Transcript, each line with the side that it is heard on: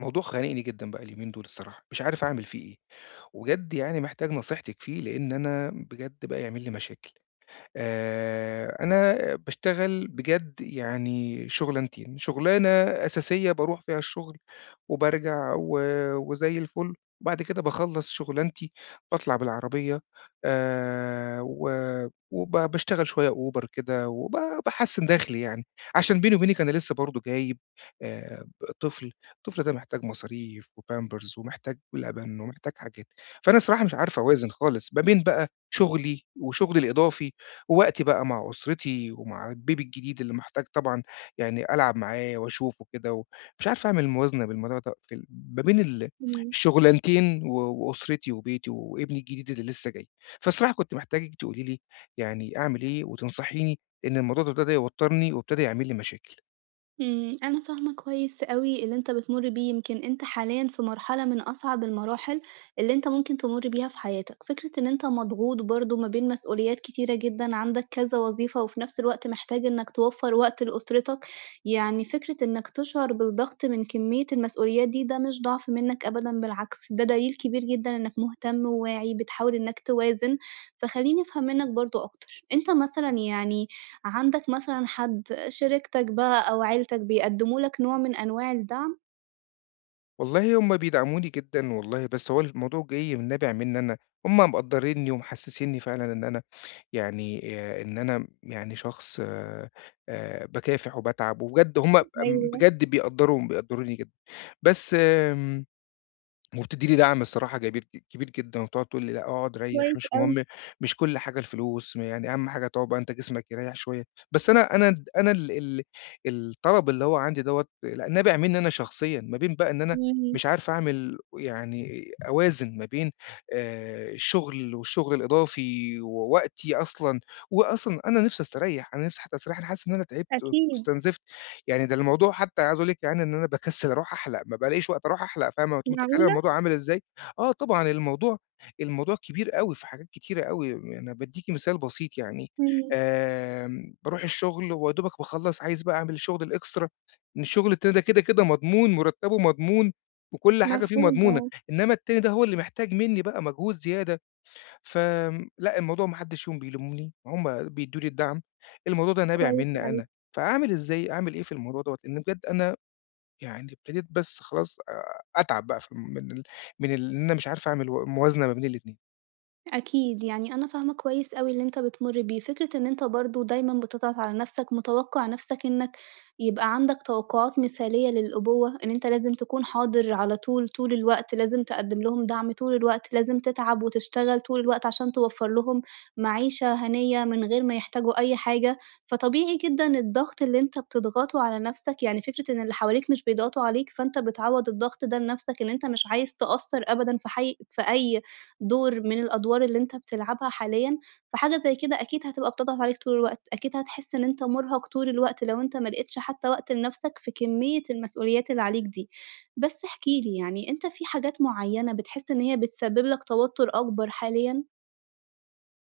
left: موضوع خانقني جدًا بقى اليومين دول الصراحة، مش عارف أعمل فيه إيه، وبجد يعني محتاج نصيحتِك فيه لإن أنا بجد بقى يعمل لي مشاكل. أنا باشتغل بجد يعني شُغلانتين، شُغلانة أساسية باروح فيها الشُغل وبارجع وزي الفُل، وبعد كده باخلّص شُغلانتي باطلع بالعربية و وب باشتغل شوية Uber كده باحسّن دخلي يعني، عشان بيني وبينِك أنا لسّه برضه جايب ب طفل. الطفل ده محتاج مصاريف وpampers ومحتاج لبن ومحتاج حاجات، فأنا الصراحة مش عارف أوازن خالص ما بين بقى شُغلي وشُغلي الإضافي ووقتي بقى مع أسرتي ومع البيبي الجديد اللي محتاج طبعًا يعني ألعب معاه وأشوفه كده و مش عارف أعمل موازنة بالموضوع ده في ال ما بين ال
right: إمم،
left: الشغلانتين وأسرتي وبيتي وابني الجديد اللي لسه جاي. فالصراحة كنت محتاجِك تقولي لي يعني أعمل إيه وتنصحيني، لإن الموضوع ده ابتدى يوتّرني وابتدى يعمل لي مشاكل.
right: إمم، أنا فاهمة كويس أوي اللي أنت بتمُر بيه، يمكن أنت حاليًا في مرحلة من أصعب المراحل اللي أنت ممكن تمُر بيها في حياتك، فكرة إن أنت مضغوط برضه ما بين مسؤوليات كتيرة جدًا، عندك كذا وظيفة، وفي نفس الوقت محتاج إنك توفّر وقت لأسرتك، يعني فكرة إنك تشعر بالضغط من كمية المسؤوليات دي، ده مش ضعف منك أبدًا بالعكس، ده دليل كبير جدًا إنك مهتم وواعي، بتحاول إنك توازن، فخلّيني أفهم منك برضه أكتر، أنت مثلًا يعني عندك مثلًا حد شريكتك بقى أو عيلتك بيقدّموا لك نوع من أنواع الدعم؟
left: والله هم بيدعموني جدًا والله، بس هو الموضوع جاي نابع مني أنا، هم مقدّرينّي ومحسّسينّي فعلًا إن أنا يعني إن أنا يعني شخص باكافح وباتعب وبجد هم ب
right: أيوه،
left: بجد بيقدّروا بيقدّروني جدًا. بس آمم وبتدّي لي دعم الصراحة كبير جدًا، وبتقعد تقول لي: "لأ، اقعد ريّح
right: كويس
left: مش
right: أوي،
left: مهم مش كل حاجة الفلوس، يعني أهم حاجة تقعد بقى أنت جسمك يريّح شوية." بس أنا أنا د أنا ال ال الطلب اللي هو عندي دوّة لأ نابع منّي أنا شخصيًا، ما بين بقى إن أنا
right: إمم،
left: مش عارف أعمل يعني أوازن ما بين الشغل والشغل الإضافي ووقتي أصلًا، وأصلًا أنا نِفْسي أستريّح، أنا نِفْسي حتى أستريّح، أنا حاسس إن أنا تعبت
right: أكيد،
left: واستنزفت. يعني ده الموضوع حتى عايز أقول لِك يعني إن أنا باكسّل أروح أحلق، ما بالاقيش وقت أروح أحلق، فاهمة، أنتِ متخيّلة
right: معقولة!
left: الموضوع عامل إزاي؟ آه طبعًا الموضوع كبير أوي في حاجات كتيرة أوي، أنا بادّيكِ مثال بسيط يعني.
right: إمم،
left: باروح الشغل ويا دوبك باخلّص عايز بقى أعمل الشغل الإكسترا، إن الشغل التاني ده كده، كده مضمون، مرتّبه مضمون وكل حاجة فيه
right: مفهوم
left: مضمونة،
right: آه،
left: إنّما التاني ده هو اللي محتاج منّي بقى مجهود زيادة. لأ، الموضوع ما حدش فيهم بيلومني، هُم بيدّوا لي الدعم، الموضوع ده نابع
right: كويس
left: منّي
right: أوي.
left: أنا، فأعمل إزاي، أعمل إيه في الموضوع دوّة؟ لإن بجد أنا يعني ابتديت بس خلاص أتعب بقى في من ال من ال إن أنا مش عارف أعمل موازنة ما بين الاتنين.
right: أكيد، يعني أنا فاهمة كويس أوي اللي أنت بتمُر بيه، فكرة إن أنت برضه دايمًا بتضغط على نَفْسك، متوقِّع نَفْسك إنّك يبقى عندك توقُّعات مثالية للأبوة، إن أنت لازم تكون حاضر على طول، طول الوقت، لازم تقدِّم لهم دعم طول الوقت، لازم تتعب وتشتغل طول الوقت عشان توفَّر لهم معيشة هنيّة من غير ما يحتاجوا أي حاجة، فطبيعي جدًا الضغط اللي أنت بتضغطه على نَفْسك، يعني فكرة إن اللي حواليك مش بيضغطوا عليك، فأنت بتعوّض الضغط ده لنَفْسك إن أنت مش عايز تقصّر أبدًا في أي دور من الأدوار اللي أنت بتلعبها حاليًا، فحاجة زي كده أكيد هتبقى بتضغط عليك طول الوقت، أكيد هتحس إن أنت مرهق طول الوقت لو أنت ما لقيتش حتى وقت لنفسك في كمية المسؤوليات اللي عليك دي. بس احكِ لي يعني أنت في حاجات معينة بتحس إن هي بتسبب لك توتر أكبر حاليًا؟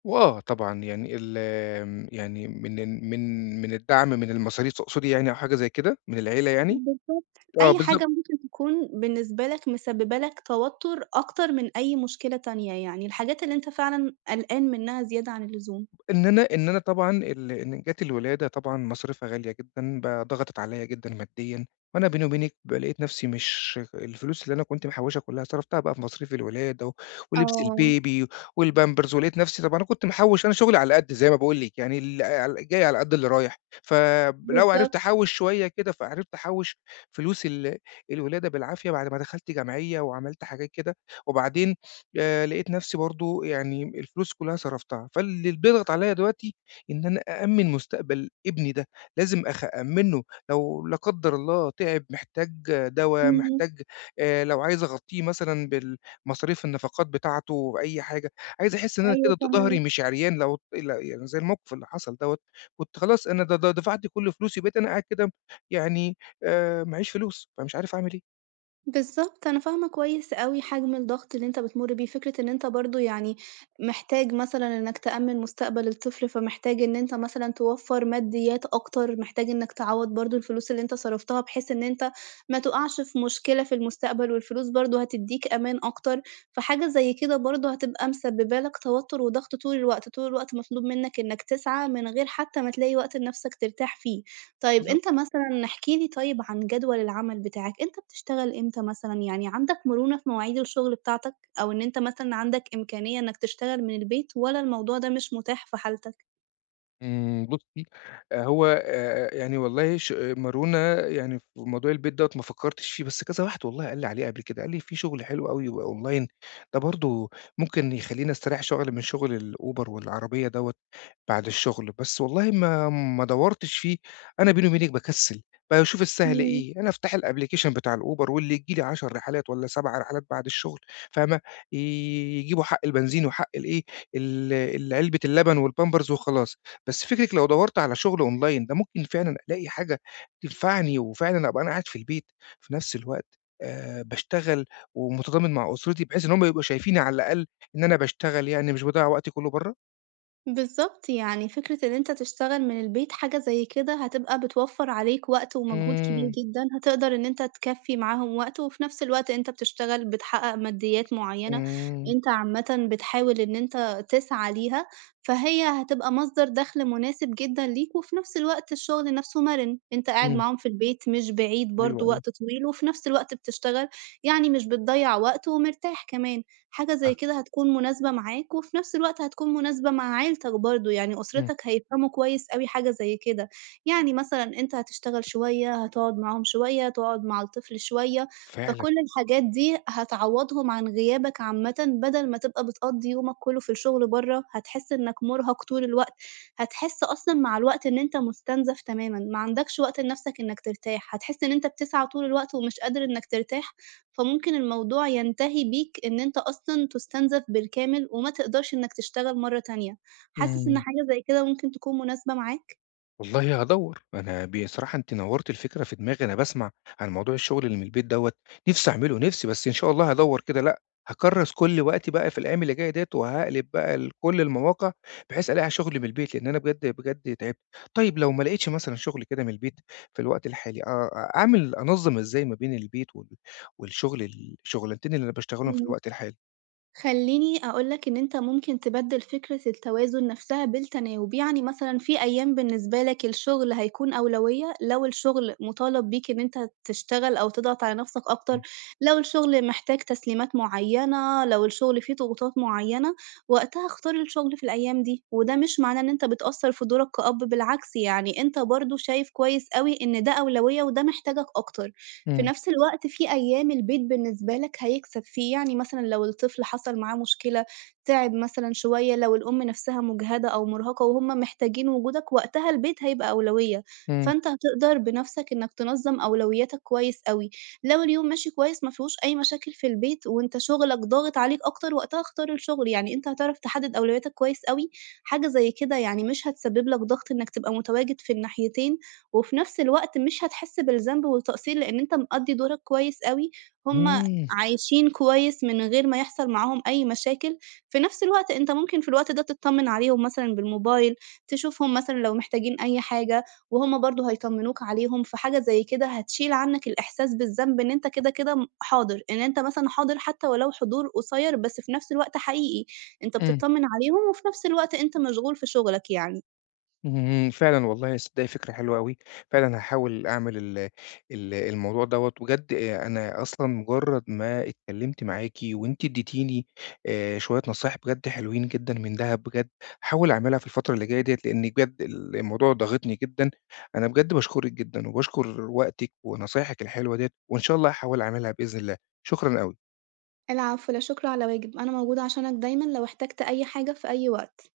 left: وآه طبعًا يعني ال آمم يعني من الدعم من المصاريف تقصدي يعني أو حاجة زي كده، من العيلة يعني؟
right: بالضبط،
left: آه
right: أي
left: بالضبط.
right: حاجة ممكن تكون بالنسبة لك مسببة لك توتر أكتر من أي مشكلة تانية، يعني الحاجات اللي أنت فعلًا قلقان منها زيادة عن اللزوم.
left: إن أنا طبعًا إن جات الولادة طبعًا مصاريفها غالية جدًا، بقى ضغطت عليّا جدًا ماديًا، وأنا بيني وبينِك بقى لقيت نفسي مش الفلوس اللي أنا كنت محوّشها كلّها صرفتها بقى في مصاريف الولادة ولبس
right: آه،
left: البيبي والبامبرز، ولقيت نفسي طب أنا كنت محوّش أنا شغلي على قد زي ما باقول لِك، يعني ال ال جاي على قد اللي رايح، فلو عرفت
right: بالضبط،
left: أحوّش شوية كده، فعرفت أحوّش فلوس الولادة بالعافية بعد ما دخلت جمعية وعملت حاجات كده، وبعدين لقيت نفسي برضه يعني الفلوس كلّها صرفتها، فاللي بيضغط عليّا دلوقتي إن أنا أأمِّن مستقبل ابني ده، لازم أأمِّنه لو لا قدّر الله تعب، محتاج دوا،
right: إمم،
left: محتاج لو عايز أغطّيه مثلًا بالمصاريف النفقات بتاعته، أي حاجة، عايز أحس إن أنا كده
right: أيوه
left: ضهري
right: فاهماك.
left: مش عريان لو لا يعني زي الموقف اللي حصل دوّة، كنت خلاص أنا د د دفعت كل فلوسي، بقيت أنا قاعد كده يعني معييش فلوس، فمش عارف أعمل
right: بالضبط، أنا فاهمة كويس أوي حجم الضغط اللي أنت بتمُر بيه، فكرة إن أنت برضه يعني محتاج مثلًا إنك تأمِّن مستقبل الطفل، فمحتاج إن أنت مثلًا توفّر ماديات أكتر، محتاج إنك تعوّض برضه الفلوس اللي أنت صرفتها، بحيث إن أنت ما تُقعش في مشكلة في المستقبل، والفلوس برضه هتدّيك أمان أكتر، فحاجة زي كده برضه هتبقى مسبّبة لك توتُّر وضغط طول الوقت، طول الوقت مطلوب منك إنك تسعى من غير حتى ما تلاقي وقت لنَفْسك ترتاح فيه. طيب
left: إيه.
right: أنت مثلًا احكِ لي طيب عن جدول العمل بتاعك، أنت بتشتغل إمتى مثلًا؟ يعني عندك مرونة في مواعيد الشغل بتاعتك، أو إن أنت مثلًا عندك إمكانية إنك تشتغل من البيت والّا الموضوع ده مش متاح في حالتك؟
left: إمم، بُصّي، هو يعني والله مارونة يعني في موضوع البيت دوّة ما فكّرتش فيه، بس كذا واحد والله قال لي عليه قبل كده، قال لي في شُغل حلو أوي يبقى أونلاين، ده برضه ممكن يخلّيني أستريّح شُغل من شُغل الأوبر والعربية دوّة بعد الشُغل، بس والله ما دوّرتش فيه، أنا بيني وبينِك باكسّل، باشوف السهل
right: إمم.
left: إيه، أنا أفتح الapplication بتاع الأوبر واللي ييجي لي 10 رحلات والّا 7 رحلات بعد الشُغل فاهمة، ي يجيبوا حق البنزين وحق الإيه، ال ال علبة اللبن والpampers وخلاص، بس فكرِك لو دَوّرت على شُغل أونلاين ده ممكن فعلًا ألاقي حاجة تنفعني وفعلًا أبقى أنا قاعد في البيت في نفس الوقت باشتغل ومتضامن مع أسرتي، بحيث إن هم يبقوا شايفيني على الأقل إن أنا باشتغل يعني مش باضيّع وقتي كُلّه برّه؟
right: بالضبط، يعني فكرة إن أنت تشتغل من البيت حاجة زي كده هتبقى بتوفّر عليك وقت ومجهود كبير
left: إمم،
right: جدًا، هتقدر إن أنت تكفّي معاهم وقت، وفي نفس الوقت أنت بتشتغل بتحقق ماديات
left: إمم،
right: معيّنة،
left: إمم.
right: أنت عامةً بتحاول إن أنت تسعى ليها، فهي هتبقى مصدر دخل مناسب جدًا ليك، وفي نفس الوقت الشغل نفسه مَرِن، أنت قاعد
left: إمم،
right: معاهم في البيت مش بعيد
left: حلو
right: برضه
left: أوي،
right: وقت طويل، وفي نفس الوقت بتشتغل، يعني مش بتضيّع وقت ومرتاح كمان. حاجة زي
left: آه،
right: كده هتكون مناسبة معاك، وفي نفس الوقت هتكون مناسبة مع عيلتك برضه، يعني
left: إمم،
right: أسرتك هيفهموا كويس أوي حاجة زي كده، يعني مثلًا أنت هتشتغل شوية، هتقعد معاهم شوية، تقعد مع الطفل شوية،
left: فعلًا،
right: فكل الحاجات دي هتعوضهم عن غيابك عامةً، بدل ما تبقى بتقضّي يومك كله في الشغل برّه، هتحس إنك مرهق طول الوقت، هتحس أصلًا مع الوقت إن أنت مُستنزف تمامًا، ما عندكش وقت لنفسك إنك ترتاح، هتحس إن أنت بتسعى طول الوقت ومش قادر إنك ترتاح، فممكن الموضوع ينتهي بيك إن أنت أصلًا تُستنزف بالكامل وما تقدرش إنّك تشتغل مرّة تانية. حاسس إن
left: إمم.
right: حاجة زي كده ممكن تكون مناسبة معاك؟
left: والله هادوّر، أنا بصراحة أنتِ نوّرتِ الفكرة في دماغي، أنا باسمع عن موضوع الشغل اللي من البيت دوّة، نِفْسي أعمله نِفْسي، بس إن شاء الله هادوّر كده لأ، هاكرّس كل وقتي بقى في الأيام اللي جاية ديّة، وهاقلب بقى لكل المواقع بحيث ألاقي شغل من البيت، لإن أنا بجد بجد تعبت. طيب لو ما لقيتش مثلًا شغل كده من البيت في الوقت الحالي، أعمل أنظّم إزاي ما بين البيت وال والشغل ال الشغلانتين اللي أنا باشتغلهم في الوقت الحالي؟
right: خلّيني أقول لك إن أنت ممكن تبدِّل فكرة التوازن نفسها بالتناوب، يعني مثلًا في أيام بالنسبة لك الشغل هيكون أولوية، لو الشغل مطالب بيك إن أنت تشتغل أو تضغط على نفسك أكتر،
left: إمم،
right: لو الشغل محتاج تسليمات معيّنة، لو الشغل فيه ضغوطات معيّنة، وقتها اختار الشغل في الأيام دي، وده مش معناه إن أنت بتقصّر في دورك كأب، بالعكس يعني أنت برضه شايف كويس أوي إن ده أولوية وده محتاجك أكتر. في
left: إمم،
right: نفس الوقت في أيام البيت بالنسبة لك هيكسب فيه، يعني مثلًا لو الطفل حصل معاه مشكلة، تعب مثلًا شوية، لو الأم نفسها مُجهدة أو مُرهقة وهُم محتاجين وجودك، وقتها البيت هيبقى أولوية،
left: إمم.
right: فأنت هتقدر بنفسك إنك تنظّم أولوياتك كويس أوي، لو اليوم ماشي كويس ما فيهوش أي مشاكل في البيت وأنت شغلك ضاغط عليك أكتر، وقتها اختار الشغل، يعني أنت هتعرف تحدد أولوياتك كويس أوي، حاجة زي كده يعني مش هتسبب لك ضغط إنك تبقى متواجد في الناحيتين، وفي نفس الوقت مش هتحس بالذنب والتقصير، لإن أنت مقضّي دورك كويس أوي، هُم
left: إمم.
right: عايشين كويس من غير ما يحصل معاهم أي مشاكل، في نفس الوقت أنت ممكن في الوقت ده تتطمن عليهم مثلًا بالموبايل، تشوفهم مثلًا لو محتاجين أي حاجة، وهُم برضه هيطمنوك عليهم، فحاجة زي كده هتشيل عنك الإحساس بالذنب إن أنت كده، كده حاضر، إن أنت مثلًا حاضر حتى ولو حضور قصير، بس في نفس الوقت حقيقي، أنت
left: إمم.
right: بتطمن عليهم وفي نفس الوقت أنت مشغول في شغلك يعني.
left: اهم، فعلًا والله تصدّقي فكرة حلوة أوي، فعلًا هاحاول أعمل ال ال الموضوع دوّة، بجد أنا أصلًا مجرّد ما اتكلّمت معاكِ وأنتِ ادّيتيني شوية نصايح بجد حلوين جدًا من دهب بجد، هاحاول أعملها في الفترة اللي جاية ديّة، لإن بجد الموضوع ضاغطني جدًا، أنا بجد باشكرِك جدًا وباشكر وقتِك ونصايحِك الحلوة ديّة، وإن شاء الله هاحاول أعملها بإذن الله، شكرًا أوي.
right: العفو، لا شكر على واجب، أنا موجودة عشانك دايمًا لو احتجت أي حاجة في أي وقت.